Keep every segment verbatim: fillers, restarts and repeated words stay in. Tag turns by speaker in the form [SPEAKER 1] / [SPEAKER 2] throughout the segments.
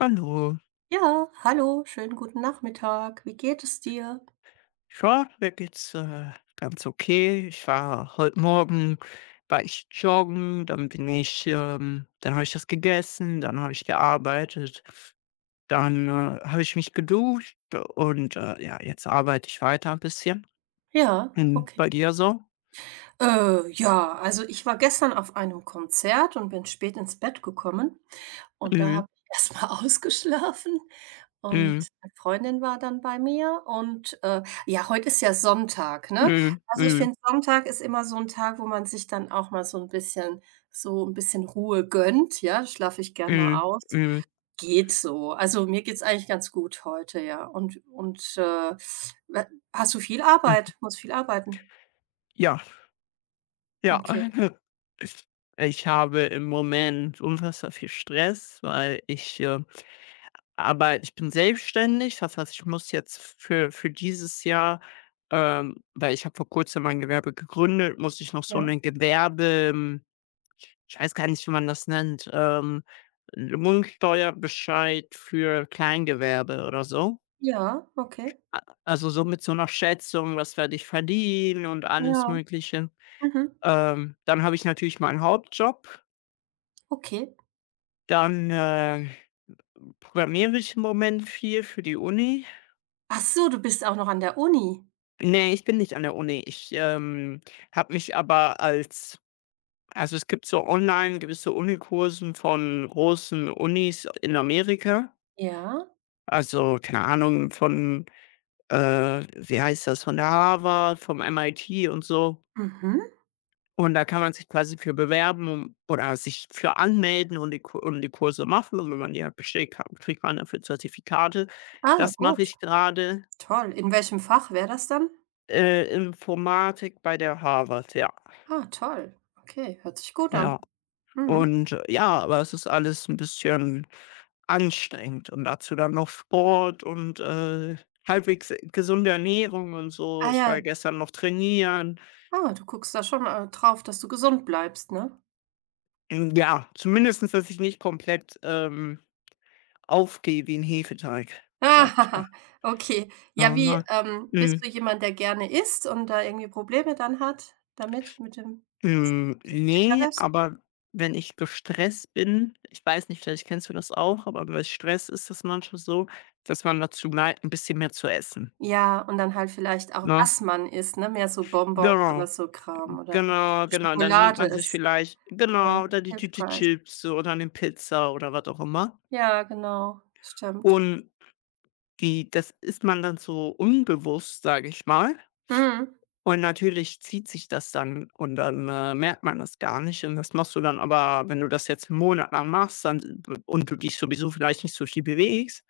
[SPEAKER 1] Hallo.
[SPEAKER 2] Ja, hallo, schönen guten Nachmittag. Wie geht es dir?
[SPEAKER 1] Ja, mir geht's, äh, ganz okay. Ich war heute Morgen war ich joggen, dann bin ich, ähm dann habe ich das gegessen, dann habe ich gearbeitet, dann, äh, habe ich mich geduscht und, äh, ja, jetzt arbeite ich weiter ein bisschen.
[SPEAKER 2] Ja,
[SPEAKER 1] Mhm,
[SPEAKER 2] okay.
[SPEAKER 1] bei dir so?
[SPEAKER 2] Äh, ja, also ich war gestern auf einem Konzert und bin spät ins Bett gekommen und da
[SPEAKER 1] Mhm.
[SPEAKER 2] habe ich erst mal ausgeschlafen
[SPEAKER 1] Mhm.
[SPEAKER 2] und eine Freundin war dann bei mir und, äh, ja, heute ist ja Sonntag, ne?
[SPEAKER 1] Mhm.
[SPEAKER 2] Also, ich
[SPEAKER 1] Mhm.
[SPEAKER 2] finde, Sonntag ist immer so ein Tag, wo man sich dann auch mal so ein bisschen so ein bisschen Ruhe gönnt, ja, da schlafe ich gern mal
[SPEAKER 1] Mhm.
[SPEAKER 2] aus.
[SPEAKER 1] Mhm.
[SPEAKER 2] Geht so. Also, mir geht's eigentlich ganz gut heute, ja. Und und, äh, we hast du viel
[SPEAKER 1] Hm.
[SPEAKER 2] Arbeit? Musst viel arbeiten?
[SPEAKER 1] Ja, ja.
[SPEAKER 2] Okay,
[SPEAKER 1] Ich habe im Moment unfassbar viel Stress, weil ich, äh Aber ich bin selbstständig, das heißt, ich muss jetzt für für dieses Jahr, ähm, weil ich habe vor Kurzem mein Gewerbe gegründet, muss ich noch so
[SPEAKER 2] ja.
[SPEAKER 1] 'ne Gewerbe hm, ich weiß gar nicht, wie man das nennt, ähm, Lohnsteuerbescheid für Kleingewerbe oder so.
[SPEAKER 2] Ja, okay.
[SPEAKER 1] A also, so mit so einer Schätzung, was werde ich verdienen und alles
[SPEAKER 2] Ja,
[SPEAKER 1] Mögliche.
[SPEAKER 2] mhm,
[SPEAKER 1] Ähm, dann habe ich natürlich meinen Hauptjob,
[SPEAKER 2] okay.
[SPEAKER 1] dann, äh, programmiere ich im Moment viel für die Uni.
[SPEAKER 2] Ach so, du bist auch noch an der Uni?
[SPEAKER 1] Ne, ich bin nicht an der Uni. Ich, ähm, habe mich aber als also, es gibt so online gewisse Unikursen von großen Unis in Amerika.
[SPEAKER 2] Ja,
[SPEAKER 1] Also, keine Ahnung, von, äh, wie heißt das, von der Harvard, vom M I T und so.
[SPEAKER 2] mhm.
[SPEAKER 1] Und da kann man sich quasi für bewerben oder sich für anmelden und die Ku und die Kurse machen. Und wenn man die halt besteht, kann kriegt man dafür Zertifikate.
[SPEAKER 2] Ah,
[SPEAKER 1] Das mache
[SPEAKER 2] gut,
[SPEAKER 1] ich gerade,
[SPEAKER 2] toll. In welchem Fach wäre das dann?
[SPEAKER 1] äh, Informatik bei der Harvard, ja,
[SPEAKER 2] Ah, toll. Okay, hört sich gut an.
[SPEAKER 1] ja.
[SPEAKER 2] Mhm.
[SPEAKER 1] Und, äh, ja, aber es ist alles ein bisschen anstrengend und dazu dann noch Sport und, äh, halbwegs gesunde Ernährung und so.
[SPEAKER 2] Ah
[SPEAKER 1] Ich
[SPEAKER 2] ja,
[SPEAKER 1] war gestern noch trainieren.
[SPEAKER 2] ah, du guckst da schon, äh, drauf, dass du gesund bleibst, ne?
[SPEAKER 1] Hm, ja, zumindestens, dass ich nicht komplett, ähm, aufgehe wie ein Hefeteig,
[SPEAKER 2] Ah,
[SPEAKER 1] sag ich mal.
[SPEAKER 2] okay. Ja,
[SPEAKER 1] Ja,
[SPEAKER 2] wie,
[SPEAKER 1] ne?
[SPEAKER 2] ähm, bist
[SPEAKER 1] Hm,
[SPEAKER 2] du jemand, der gerne isst und da irgendwie Probleme dann hat damit, mit dem
[SPEAKER 1] hm,
[SPEAKER 2] d
[SPEAKER 1] ne, aber wenn ich gestresst bin, ich weiß nicht, vielleicht kennst du das auch, aber bei Stress ist das manchmal so, dass man dazu neigt, ein bisschen mehr zu essen,
[SPEAKER 2] Ja, und dann halt vielleicht auch,
[SPEAKER 1] ne?
[SPEAKER 2] was man isst, ne? Mehr so Bonbons
[SPEAKER 1] Genau.
[SPEAKER 2] oder so Kram oder
[SPEAKER 1] Genau, genau. Und dann nimmt
[SPEAKER 2] Schokolade
[SPEAKER 1] man sich
[SPEAKER 2] ist,
[SPEAKER 1] vielleicht,
[SPEAKER 2] ja,
[SPEAKER 1] genau, oder die Tüte
[SPEAKER 2] hilfreich.
[SPEAKER 1] Chips oder 'ne Pizza oder was auch immer.
[SPEAKER 2] Ja, genau, stimmt.
[SPEAKER 1] Und die, das isst man dann so unbewusst, sage ich mal.
[SPEAKER 2] Mhm,
[SPEAKER 1] Und natürlich zieht sich das dann und dann, äh, merkt man das gar nicht. Und das machst du dann, aber wenn du das jetzt 'n Monat lang machst, dann, äh, und du dich sowieso vielleicht nicht so viel bewegst,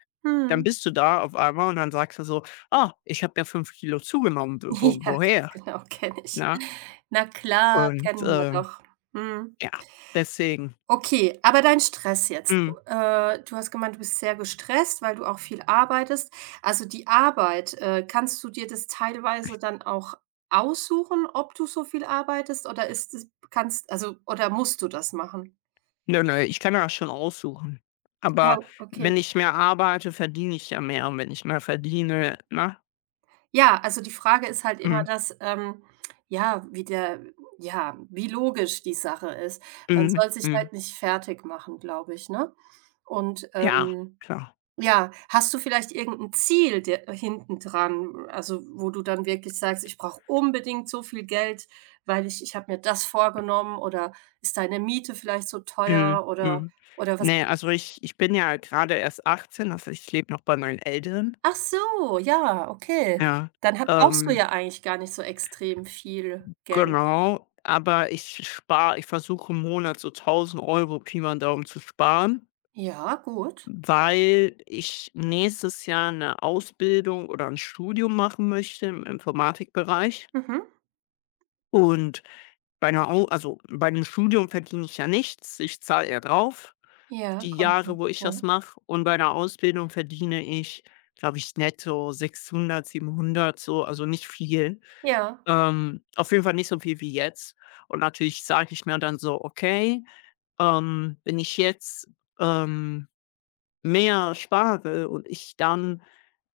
[SPEAKER 1] dann
[SPEAKER 2] mhm.
[SPEAKER 1] bist du da auf einmal und dann sagst du so: „Ah, ich habe ja fünf Kilo zugenommen. Wo
[SPEAKER 2] Ja,
[SPEAKER 1] woher?“
[SPEAKER 2] genau, kenne ich.
[SPEAKER 1] Na.
[SPEAKER 2] Na klar,
[SPEAKER 1] Und,
[SPEAKER 2] kennen wir
[SPEAKER 1] ähm,
[SPEAKER 2] doch. Mhm.
[SPEAKER 1] ja, deswegen.
[SPEAKER 2] Okay, aber dein Stress jetzt. Du,
[SPEAKER 1] Mhm.
[SPEAKER 2] äh du hast gemeint, du bist sehr gestresst, weil du auch viel arbeitest. Also, die Arbeit, äh, kannst du dir das teilweise dann auch aussuchen, ob du so viel arbeitest oder ist es kannst also, oder musst du das machen?
[SPEAKER 1] Ne, ne, ich kann das schon aussuchen.
[SPEAKER 2] Ja,
[SPEAKER 1] Aber
[SPEAKER 2] okay.
[SPEAKER 1] wenn ich mehr arbeite, verdiene ich ja mehr, und wenn ich mehr verdiene, ne?
[SPEAKER 2] Ja, also, die Frage ist halt immer
[SPEAKER 1] Mhm,
[SPEAKER 2] das, ähm, ja, wie der ja, wie logisch die Sache ist. Man
[SPEAKER 1] mhm,
[SPEAKER 2] soll sich
[SPEAKER 1] mhm.
[SPEAKER 2] halt nicht fertig machen, glaube ich, ne? Und,
[SPEAKER 1] Ja,
[SPEAKER 2] ähm
[SPEAKER 1] klar.
[SPEAKER 2] Ja, hast du vielleicht irgendein Ziel dir hinten dran, also, wo du dann wirklich sagst: „Ich brauche unbedingt so viel Geld, weil ich ich habe mir das vorgenommen", oder ist deine Miete vielleicht so
[SPEAKER 1] Mhm,
[SPEAKER 2] teuer oder
[SPEAKER 1] mhm.
[SPEAKER 2] oder was
[SPEAKER 1] Ne, also ich ich bin ja gerade erst achtzehn, also ich lebe noch bei meinen Eltern.
[SPEAKER 2] ach so, ja, okay.
[SPEAKER 1] Ja,
[SPEAKER 2] Dann ha brauchst du
[SPEAKER 1] ähm,
[SPEAKER 2] ja eigentlich gar nicht so extrem viel Geld.
[SPEAKER 1] genau, aber ich spare ich versuche im Monat so tausend Euro Pi mal Daumen zu sparen,
[SPEAKER 2] Ja, gut.
[SPEAKER 1] weil ich nächstes Jahr eine Ausbildung oder ein Studium machen möchte im Informatikbereich.
[SPEAKER 2] Mhm.
[SPEAKER 1] Und bei einer Au also, bei 'nem Studium verdiene ich ja nichts, ich zahle eher drauf,
[SPEAKER 2] Ja,
[SPEAKER 1] die
[SPEAKER 2] kommt noch,
[SPEAKER 1] Jahre, wo ich das
[SPEAKER 2] ja.
[SPEAKER 1] mache. Und bei 'ner Ausbildung verdiene ich, glaube ich, netto sechshundert, siebenhundert so, also, nicht viel.
[SPEAKER 2] Ja,
[SPEAKER 1] Ähm, auf jeden Fall nicht so viel wie jetzt. Und natürlich sage ich mir dann so: „Okay, ähm, wenn ich jetzt, ähm“ mehr spare und ich dann,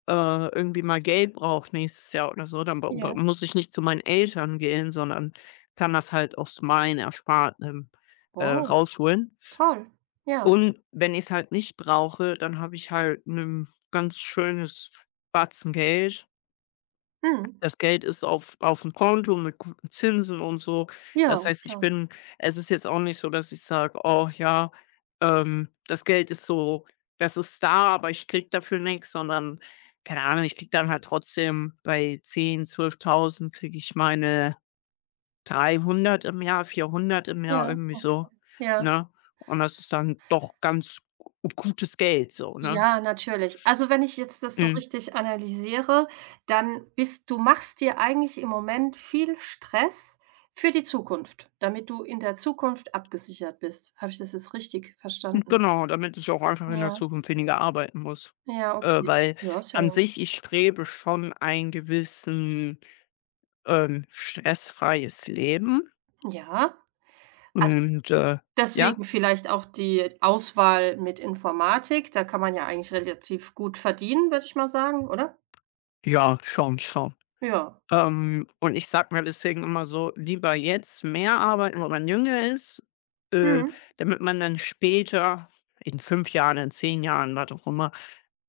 [SPEAKER 1] äh, irgendwie mal Geld brauche nächstes Jahr oder so, dann b b
[SPEAKER 2] ja.
[SPEAKER 1] muss ich nicht zu meinen Eltern gehen, sondern kann das halt aus meinen Ersparten, äh,
[SPEAKER 2] Oh,
[SPEAKER 1] rausholen.
[SPEAKER 2] toll. Ja.
[SPEAKER 1] Und wenn ich's halt nicht brauche, dann habe ich halt ein ganz schönes Batzen Geld,
[SPEAKER 2] Mhm.
[SPEAKER 1] das Geld ist auf auf auf'm Konto mit guten Zinsen und so. Das
[SPEAKER 2] Ja,
[SPEAKER 1] heißt, ich
[SPEAKER 2] klar.
[SPEAKER 1] bin, es ist jetzt auch nicht so, dass ich sage: „Oh ja, ähm, das Geld ist so, das ist da, aber ich krieg dafür nichts, sondern, keine Ahnung, ich krieg dann halt trotzdem bei zehn, zwölftausend, kriege ich meine dreihundert im Jahr, vierhundert im Jahr,
[SPEAKER 2] Ja,
[SPEAKER 1] irgendwie
[SPEAKER 2] okay.
[SPEAKER 1] so,
[SPEAKER 2] Ja.
[SPEAKER 1] ne? Und das ist dann doch ganz g gutes Geld so, ne?"
[SPEAKER 2] Ja, natürlich. Also, wenn ich jetzt das so
[SPEAKER 1] Mhm.
[SPEAKER 2] richtig analysiere, dann bist du machst dir eigentlich im Moment viel Stress für die Zukunft, damit du in der Zukunft abgesichert bist. Habe ich das jetzt richtig verstanden?
[SPEAKER 1] Genau, damit ich auch einfach in der
[SPEAKER 2] Ja,
[SPEAKER 1] Zukunft weniger arbeiten muss.
[SPEAKER 2] ja,
[SPEAKER 1] Äh,
[SPEAKER 2] okay.
[SPEAKER 1] weil
[SPEAKER 2] Ja, ist ja.
[SPEAKER 1] an sich, ich strebe schon einen gewissen, ähm, stressfreies Leben
[SPEAKER 2] Ja, also,
[SPEAKER 1] und, äh, ja,
[SPEAKER 2] deswegen vielleicht auch die Auswahl mit Informatik. Da kann man ja eigentlich relativ gut verdienen, würde ich mal sagen, oder?
[SPEAKER 1] ja, schon, schon.
[SPEAKER 2] Ja.
[SPEAKER 1] Ähm, und ich sag mir deswegen immer so: „Lieber jetzt mehr arbeiten, wo man jünger ist, äh,
[SPEAKER 2] Mhm.
[SPEAKER 1] damit man dann später in fünf Jahren, in zehn Jahren, was auch immer,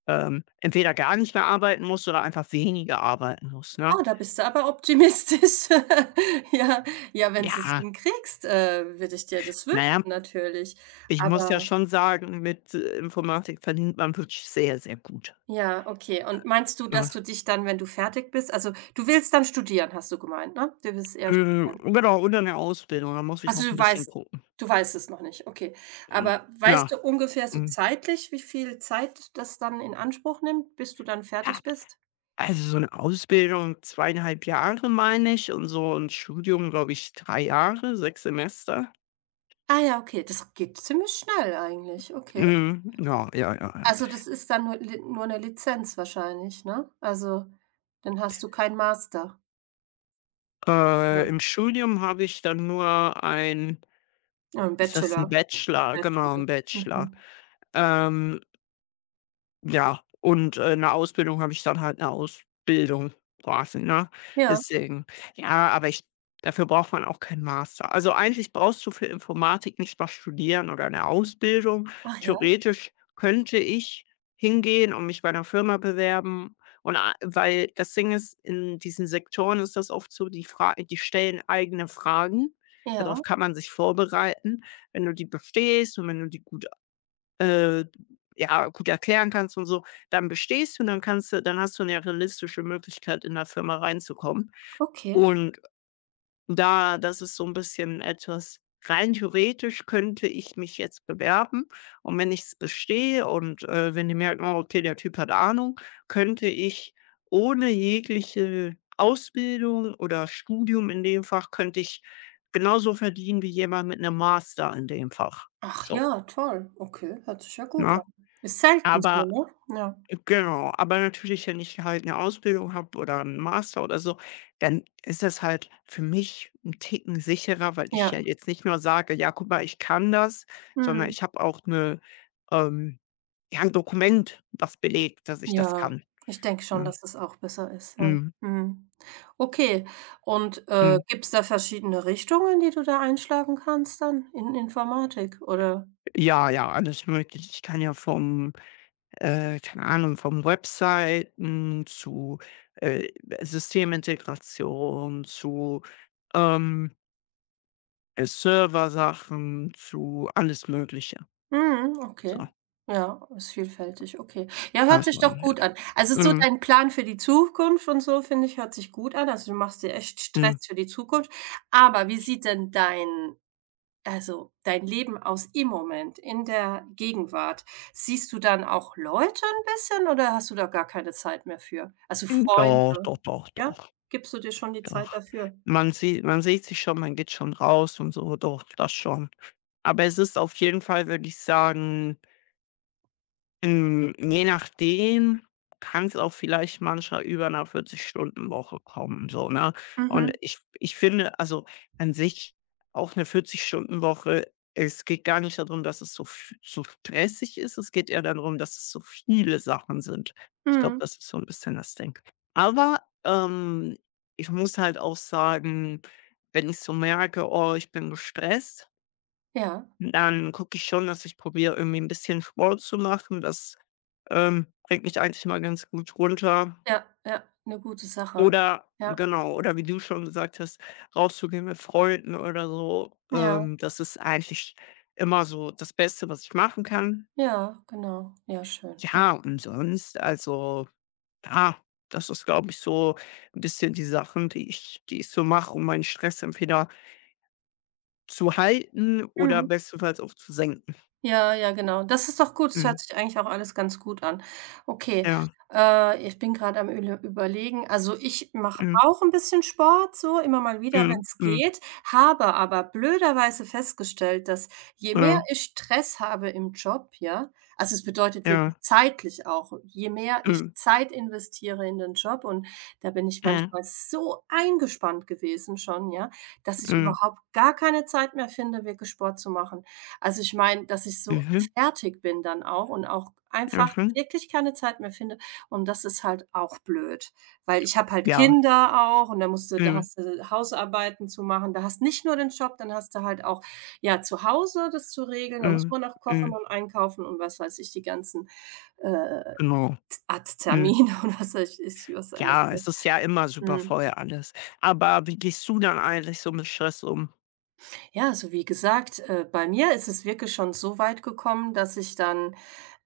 [SPEAKER 1] ähm, entweder gar nicht mehr arbeiten muss oder einfach weniger arbeiten muss", ne?
[SPEAKER 2] Oh, da bist du aber optimistisch. Ja, ja, wenn du es
[SPEAKER 1] Ja,
[SPEAKER 2] hinkriegst, äh, würde ich dir das wünschen
[SPEAKER 1] naja.
[SPEAKER 2] natürlich.
[SPEAKER 1] Ich muss ja
[SPEAKER 2] Aber
[SPEAKER 1] schon sagen, mit, äh, Informatik verdient man wirklich sehr, sehr gut,
[SPEAKER 2] ja, okay. Und meinst du,
[SPEAKER 1] ne?
[SPEAKER 2] dass du dich dann, wenn du fertig bist also, du willst dann studieren, hast du gemeint, ne? Du willst eher
[SPEAKER 1] Mhm,
[SPEAKER 2] studieren.
[SPEAKER 1] genau, und dann 'ne Ausbildung, da muss ich
[SPEAKER 2] Also,
[SPEAKER 1] noch 'n
[SPEAKER 2] du
[SPEAKER 1] bisschen
[SPEAKER 2] weißt
[SPEAKER 1] gucken.
[SPEAKER 2] du weißt es noch nicht, okay.
[SPEAKER 1] Hm,
[SPEAKER 2] Aber
[SPEAKER 1] ja,
[SPEAKER 2] weißt du ungefähr so
[SPEAKER 1] hm,
[SPEAKER 2] zeitlich, wie viel Zeit das dann in Anspruch nimmt, bis du dann
[SPEAKER 1] ja,
[SPEAKER 2] fertig bist?
[SPEAKER 1] also, so 'ne Ausbildung zweieinhalb Jahre, meine ich, und so 'n Studium, glaube ich, drei Jahre, sechs Semester.
[SPEAKER 2] Ah ja, okay, das geht ziemlich schnell eigentlich, okay.
[SPEAKER 1] Mhm, ja, ja, ja, ja.
[SPEAKER 2] Also, das ist dann nur li nur eine Lizenz wahrscheinlich, ne? Also, dann hast du kein Master.
[SPEAKER 1] Äh,
[SPEAKER 2] Ja,
[SPEAKER 1] im Studium habe ich dann nur ein,
[SPEAKER 2] ja 'n
[SPEAKER 1] ist das 'n
[SPEAKER 2] Bachelor.
[SPEAKER 1] Bachelor? Genau,
[SPEAKER 2] Bachelor.
[SPEAKER 1] 'n Bachelor.
[SPEAKER 2] Mhm.
[SPEAKER 1] Ähm, Ja, und, äh, 'ne Ausbildung habe ich dann halt, eine Ausbildung quasi, ne?
[SPEAKER 2] Ja.
[SPEAKER 1] Deswegen. Ja, aber ich, dafür braucht man auch keinen Master. Also, eigentlich brauchst du für Informatik nicht was studieren oder eine Ausbildung.
[SPEAKER 2] Ach ja,
[SPEAKER 1] Theoretisch könnte ich hingehen und mich bei einer Firma bewerben, und a weil das Ding ist, in diesen Sektoren ist das oft so, die fra die stellen eigene Fragen,
[SPEAKER 2] ja,
[SPEAKER 1] darauf kann man sich vorbereiten. Wenn du die bestehst und wenn du die gut, äh, ja, gut erklären kannst und so, dann bestehst du und dann kannst du, dann hast du eine realistische Möglichkeit, in der Firma reinzukommen.
[SPEAKER 2] okay.
[SPEAKER 1] Und da, das ist so ein bisschen etwas, rein theoretisch könnte ich mich jetzt bewerben, und wenn ich es bestehe und, äh, wenn die merken: „Oh, okay, der Typ hat Ahnung", könnte ich ohne jegliche Ausbildung oder Studium in dem Fach könnte ich genauso verdienen wie jemand mit einem Master in dem Fach.
[SPEAKER 2] Ach
[SPEAKER 1] So,
[SPEAKER 2] ja, toll. Okay, hört sich ja gut
[SPEAKER 1] ne?
[SPEAKER 2] an. Ist selten
[SPEAKER 1] Aber,
[SPEAKER 2] so, ne? Ja.
[SPEAKER 1] genau, aber natürlich, wenn ich halt eine Ausbildung habe oder einen Master oder so, dann ist das halt für mich ein Ticken sicherer, weil ich ja
[SPEAKER 2] Ja.
[SPEAKER 1] jetzt nicht nur sage: „Ja, guck mal, ich kann das", sondern
[SPEAKER 2] Mhm.
[SPEAKER 1] ich habe auch 'ne, ähm, ja, 'n Dokument, was belegt, dass ich das
[SPEAKER 2] Ja,
[SPEAKER 1] kann,
[SPEAKER 2] ich denke schon,
[SPEAKER 1] ne?
[SPEAKER 2] dass es auch besser ist, ja.
[SPEAKER 1] Mhm,
[SPEAKER 2] Mhm. Okay. Und, äh,
[SPEAKER 1] mhm.
[SPEAKER 2] gibt's da verschiedene Richtungen, die du da einschlagen kannst dann in Informatik, oder?
[SPEAKER 1] Ja, ja, alles möglich. Ich kann ja vom, äh, keine Ahnung, vom Webseiten zu, äh, Systemintegration zu, ähm Äh, Sachen zu, alles Mögliche.
[SPEAKER 2] Mhm, okay.
[SPEAKER 1] So,
[SPEAKER 2] Ja, ist vielfältig, okay. Ja, hört sich
[SPEAKER 1] also,
[SPEAKER 2] doch
[SPEAKER 1] ja.
[SPEAKER 2] gut an. Also, so
[SPEAKER 1] Mhm,
[SPEAKER 2] dein Plan für die Zukunft und so, finde ich, hört sich gut an. Also, du machst dir echt Stress
[SPEAKER 1] mhm.
[SPEAKER 2] für die Zukunft. Aber wie sieht denn dein also, dein Leben aus im Moment, in der Gegenwart? Siehst du dann auch Leute ein bisschen oder hast du da gar keine Zeit mehr für? Also,
[SPEAKER 1] Hm, doch,
[SPEAKER 2] Freunde,
[SPEAKER 1] doch, doch,
[SPEAKER 2] ja?
[SPEAKER 1] doch,
[SPEAKER 2] Gibst du dir schon die Zeit
[SPEAKER 1] doch.
[SPEAKER 2] dafür?
[SPEAKER 1] Man sieht man sieht sich schon, man geht schon raus und so, doch, das schon. Aber es ist auf jeden Fall, würde ich sagen, hm, je nachdem kann es auch vielleicht manchmal über 'ner vierzig stunden woche kommen, so, ne? Und
[SPEAKER 2] Mhm,
[SPEAKER 1] ich ich finde, also, an sich auch 'ne vierzig stunden woche, es geht gar nicht da drum, dass es so v so stressig ist. Es geht eher da drum, dass es so viele Sachen sind. Ich glaube,
[SPEAKER 2] mhm.
[SPEAKER 1] das ist so 'n bisschen das Ding. Aber, ähm, ich muss halt auch sagen, wenn ich so merke: „Oh, ich bin gestresst",
[SPEAKER 2] Ja,
[SPEAKER 1] dann gucke ich schon, dass ich probiere, irgendwie ein bisschen Sport zu machen. Das, ähm, bringt mich eigentlich mal ganz gut runter.
[SPEAKER 2] ja, ja, eine gute Sache.
[SPEAKER 1] Oder
[SPEAKER 2] Ja,
[SPEAKER 1] genau, oder wie du schon gesagt hast, rauszugehen mit Freunden oder so.
[SPEAKER 2] ja.
[SPEAKER 1] Ähm, das ist eigentlich immer so das Beste, was ich machen kann.
[SPEAKER 2] Ja, genau. Ja, schön. Oh.
[SPEAKER 1] Ja, und sonst, also, ja, das ist, glaube ich, so ein bisschen die Sachen, die ich die ich so mache, um meinen Stress entweder zu halten oder
[SPEAKER 2] Mhm.
[SPEAKER 1] bestenfalls auch zu senken.
[SPEAKER 2] Ja, ja, genau. Das ist doch gut. Das
[SPEAKER 1] Mhm.
[SPEAKER 2] hört sich eigentlich auch alles ganz gut an. Okay,
[SPEAKER 1] Ja.
[SPEAKER 2] äh, ich bin gerade am üle Überlegen. Also, ich mache
[SPEAKER 1] Mhm.
[SPEAKER 2] auch ein bisschen Sport so, immer mal wieder, wenn
[SPEAKER 1] Mhm.
[SPEAKER 2] es
[SPEAKER 1] Mhm.
[SPEAKER 2] geht, habe aber blöderweise festgestellt, dass je mehr
[SPEAKER 1] Ja.
[SPEAKER 2] ich Stress habe im Job, ja, also, es bedeutet
[SPEAKER 1] Ja.
[SPEAKER 2] wirklich zeitlich auch, je mehr ich
[SPEAKER 1] Mhm.
[SPEAKER 2] Zeit investiere in den Job und da bin ich
[SPEAKER 1] Mhm.
[SPEAKER 2] manchmal so eingespannt gewesen schon, ja, dass ich
[SPEAKER 1] Mhm.
[SPEAKER 2] überhaupt gar keine Zeit mehr finde, wirklich Sport zu machen. Also, ich meine, dass ich so
[SPEAKER 1] Mhm.
[SPEAKER 2] fertig bin dann auch und auch einfach
[SPEAKER 1] Mhm.
[SPEAKER 2] wirklich keine Zeit mehr finde und das ist halt auch blöd, weil ich habe halt
[SPEAKER 1] Ja.
[SPEAKER 2] Kinder auch und da musst du da
[SPEAKER 1] Mhm.
[SPEAKER 2] hast du Hausarbeiten zu machen. Da hast nicht nur den Job, dann hast du halt auch, ja, zu Hause das zu regeln, da muss
[SPEAKER 1] Mhm.
[SPEAKER 2] man noch kochen
[SPEAKER 1] Mhm.
[SPEAKER 2] und einkaufen und was weiß ich, die ganzen, äh,
[SPEAKER 1] Genau. Mhm.
[SPEAKER 2] Arzttermine und was weiß ich was alles,
[SPEAKER 1] Ja,
[SPEAKER 2] ne?
[SPEAKER 1] es ist ja immer super
[SPEAKER 2] Mhm.
[SPEAKER 1] voll alles. Aber wie gehst du dann eigentlich so mit Stress um?
[SPEAKER 2] Ja, also, wie gesagt, äh, bei mir ist es wirklich schon so weit gekommen, dass ich dann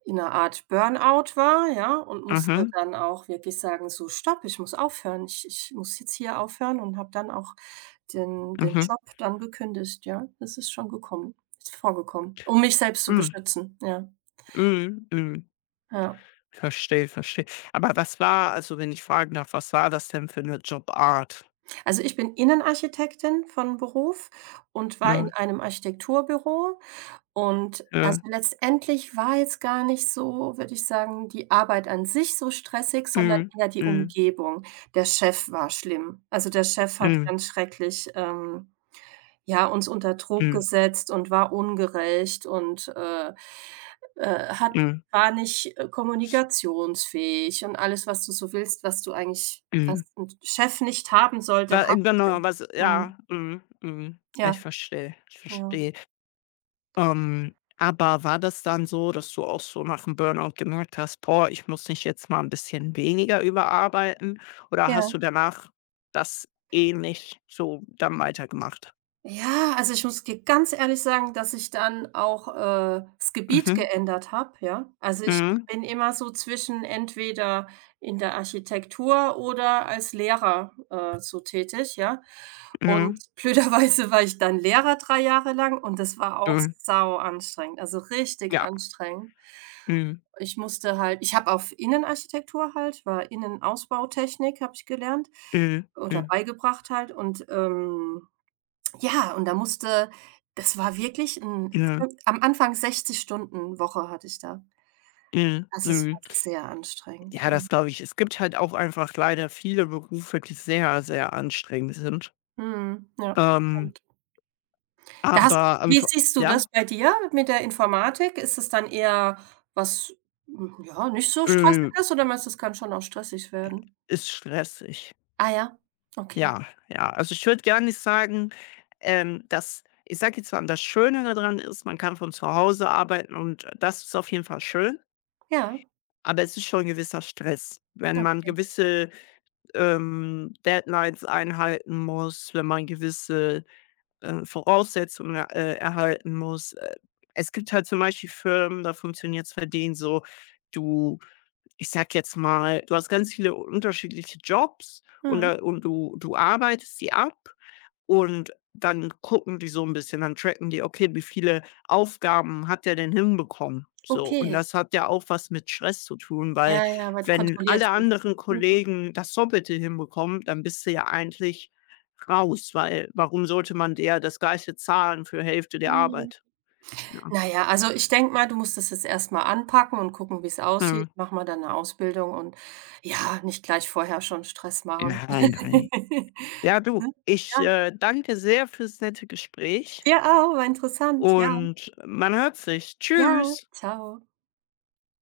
[SPEAKER 2] in einer Art Burnout war, ja, und musste
[SPEAKER 1] Mhm.
[SPEAKER 2] dann auch wirklich sagen: „So, stopp, ich muss aufhören. Ich ich muss jetzt hier aufhören" und habe dann auch den den
[SPEAKER 1] Mhm.
[SPEAKER 2] Job dann gekündigt, ja. Das ist schon gekommen ist vorgekommen, um mich selbst zu
[SPEAKER 1] Mhm.
[SPEAKER 2] beschützen, ja,
[SPEAKER 1] Mhm. Mhm.
[SPEAKER 2] ja.
[SPEAKER 1] Verstehe, verstehe. Aber was war, also, wenn ich fragen darf, was war das denn für eine Jobart?
[SPEAKER 2] Also, ich bin Innenarchitektin von Beruf und war in
[SPEAKER 1] Ja,
[SPEAKER 2] einem Architekturbüro. Und, also,
[SPEAKER 1] ja.
[SPEAKER 2] letztendlich war jetzt gar nicht so, würde ich sagen, die Arbeit an sich so stressig, sondern
[SPEAKER 1] Mhm.
[SPEAKER 2] eher die
[SPEAKER 1] Mhm.
[SPEAKER 2] Umgebung. Der Chef war schlimm. Also, der Chef hat
[SPEAKER 1] Mhm.
[SPEAKER 2] ganz schrecklich, ähm, ja, uns unter Druck
[SPEAKER 1] Mhm.
[SPEAKER 2] gesetzt und war ungerecht und, äh, äh, hat
[SPEAKER 1] Mhm.
[SPEAKER 2] war nicht, äh, kommunikationsfähig und alles, was du so willst, was du eigentlich
[SPEAKER 1] Mhm.
[SPEAKER 2] was 'n Chef nicht haben
[SPEAKER 1] Wa
[SPEAKER 2] sollte,
[SPEAKER 1] äh,
[SPEAKER 2] hatte
[SPEAKER 1] genau,
[SPEAKER 2] der.
[SPEAKER 1] was
[SPEAKER 2] Mhm.
[SPEAKER 1] ja, mhm. Mhm. Ich
[SPEAKER 2] Ja,
[SPEAKER 1] verstehe, ich
[SPEAKER 2] ja,
[SPEAKER 1] verstehe. Ähm, aber war das dann so, dass du auch so nach 'm Burnout gemerkt hast: „Boah, ich muss mich jetzt mal ein bisschen weniger überarbeiten", oder hast du
[SPEAKER 2] ja.
[SPEAKER 1] danach das ähnlich so dann weitergemacht?
[SPEAKER 2] Ja, also, ich muss dir ganz ehrlich sagen, dass ich dann auch, äh, das Gebiet
[SPEAKER 1] Mhm.
[SPEAKER 2] geändert habe, ja? Also, ich
[SPEAKER 1] Mhm.
[SPEAKER 2] bin immer so zwischen entweder in der Architektur oder als Lehrer, äh, so tätig, ja? Und
[SPEAKER 1] Mhm.
[SPEAKER 2] blöderweise war ich dann Lehrer drei Jahre lang und das war auch
[SPEAKER 1] Mhm.
[SPEAKER 2] sau anstrengend, also, richtig
[SPEAKER 1] Ja.
[SPEAKER 2] anstrengend.
[SPEAKER 1] Mhm.
[SPEAKER 2] Ich musste halt ich habe auf Innenarchitektur halt war Innenausbautechnik habe ich gelernt
[SPEAKER 1] Mhm.
[SPEAKER 2] oder
[SPEAKER 1] Mhm.
[SPEAKER 2] beigebracht halt und, ähm ja, und da musste das war wirklich 'n
[SPEAKER 1] Mhm.
[SPEAKER 2] am Anfang sechzig Stunden Woche hatte ich da.
[SPEAKER 1] Mhm.
[SPEAKER 2] Also, es war
[SPEAKER 1] Mhm.
[SPEAKER 2] sehr anstrengend,
[SPEAKER 1] Ja,
[SPEAKER 2] ja.
[SPEAKER 1] das glaube ich. Es gibt halt auch einfach leider viele Berufe, die sehr, sehr anstrengend sind.
[SPEAKER 2] Mhm, ja,
[SPEAKER 1] Ähm,
[SPEAKER 2] stimmt. Da hast
[SPEAKER 1] aber am
[SPEAKER 2] wie
[SPEAKER 1] Vo
[SPEAKER 2] siehst du das
[SPEAKER 1] ja,
[SPEAKER 2] bei dir mit der Informatik? Ist es dann eher was, hm, ja, nicht so
[SPEAKER 1] äh,
[SPEAKER 2] Stressiges oder meinst du, es kann schon auch stressig werden?
[SPEAKER 1] ist stressig.
[SPEAKER 2] Ah ja, okay.
[SPEAKER 1] Ja, ja. Also, ich würde gar nicht sagen, ähm, dass ich sage jetzt mal, das Schöne daran ist, man kann von zu Hause arbeiten und das ist auf jeden Fall schön,
[SPEAKER 2] Ja,
[SPEAKER 1] aber es ist schon 'n gewisser Stress, wenn
[SPEAKER 2] ja.
[SPEAKER 1] man gewisse, ähm, Deadlines einhalten muss, wenn man gewisse, äh, Voraussetzungen, äh, erhalten muss. Äh, es gibt halt zum Beispiel Firmen, da funktioniert's bei denen so, du, ich sage jetzt mal, du hast ganz viele unterschiedliche Jobs und
[SPEAKER 2] Mhm.
[SPEAKER 1] da, und du du arbeitest die ab und dann gucken die so ein bisschen, dann tracken die: „Okay, wie viele Aufgaben hat der denn hinbekommen?" So, und
[SPEAKER 2] Okay.
[SPEAKER 1] das hat ja auch was mit Stress zu tun, weil
[SPEAKER 2] Ja, ja, weil du
[SPEAKER 1] wenn
[SPEAKER 2] kontrolliert
[SPEAKER 1] alle
[SPEAKER 2] wirst.
[SPEAKER 1] anderen
[SPEAKER 2] Mhm.
[SPEAKER 1] Kollegen das Doppelte hinbekommen, dann bist du ja eigentlich raus, weil warum sollte man der das Gleiche zahlen für Hälfte der
[SPEAKER 2] Mhm.
[SPEAKER 1] Arbeit, ne?
[SPEAKER 2] Na ja, also ich denke mal, du musst es jetzt erst mal anpacken und gucken, wie es aussieht.
[SPEAKER 1] Mhm.
[SPEAKER 2] Mach mal dann 'ne Ausbildung und ja, nicht gleich vorher schon Stress machen.
[SPEAKER 1] Nein, nein. Ja, du,
[SPEAKER 2] Ne?
[SPEAKER 1] ich,
[SPEAKER 2] Ja,
[SPEAKER 1] äh, danke sehr fürs nette Gespräch
[SPEAKER 2] dir auch, war interessant, ja.
[SPEAKER 1] und man hört sich.
[SPEAKER 2] Ja,
[SPEAKER 1] Tschüss.
[SPEAKER 2] Ciao.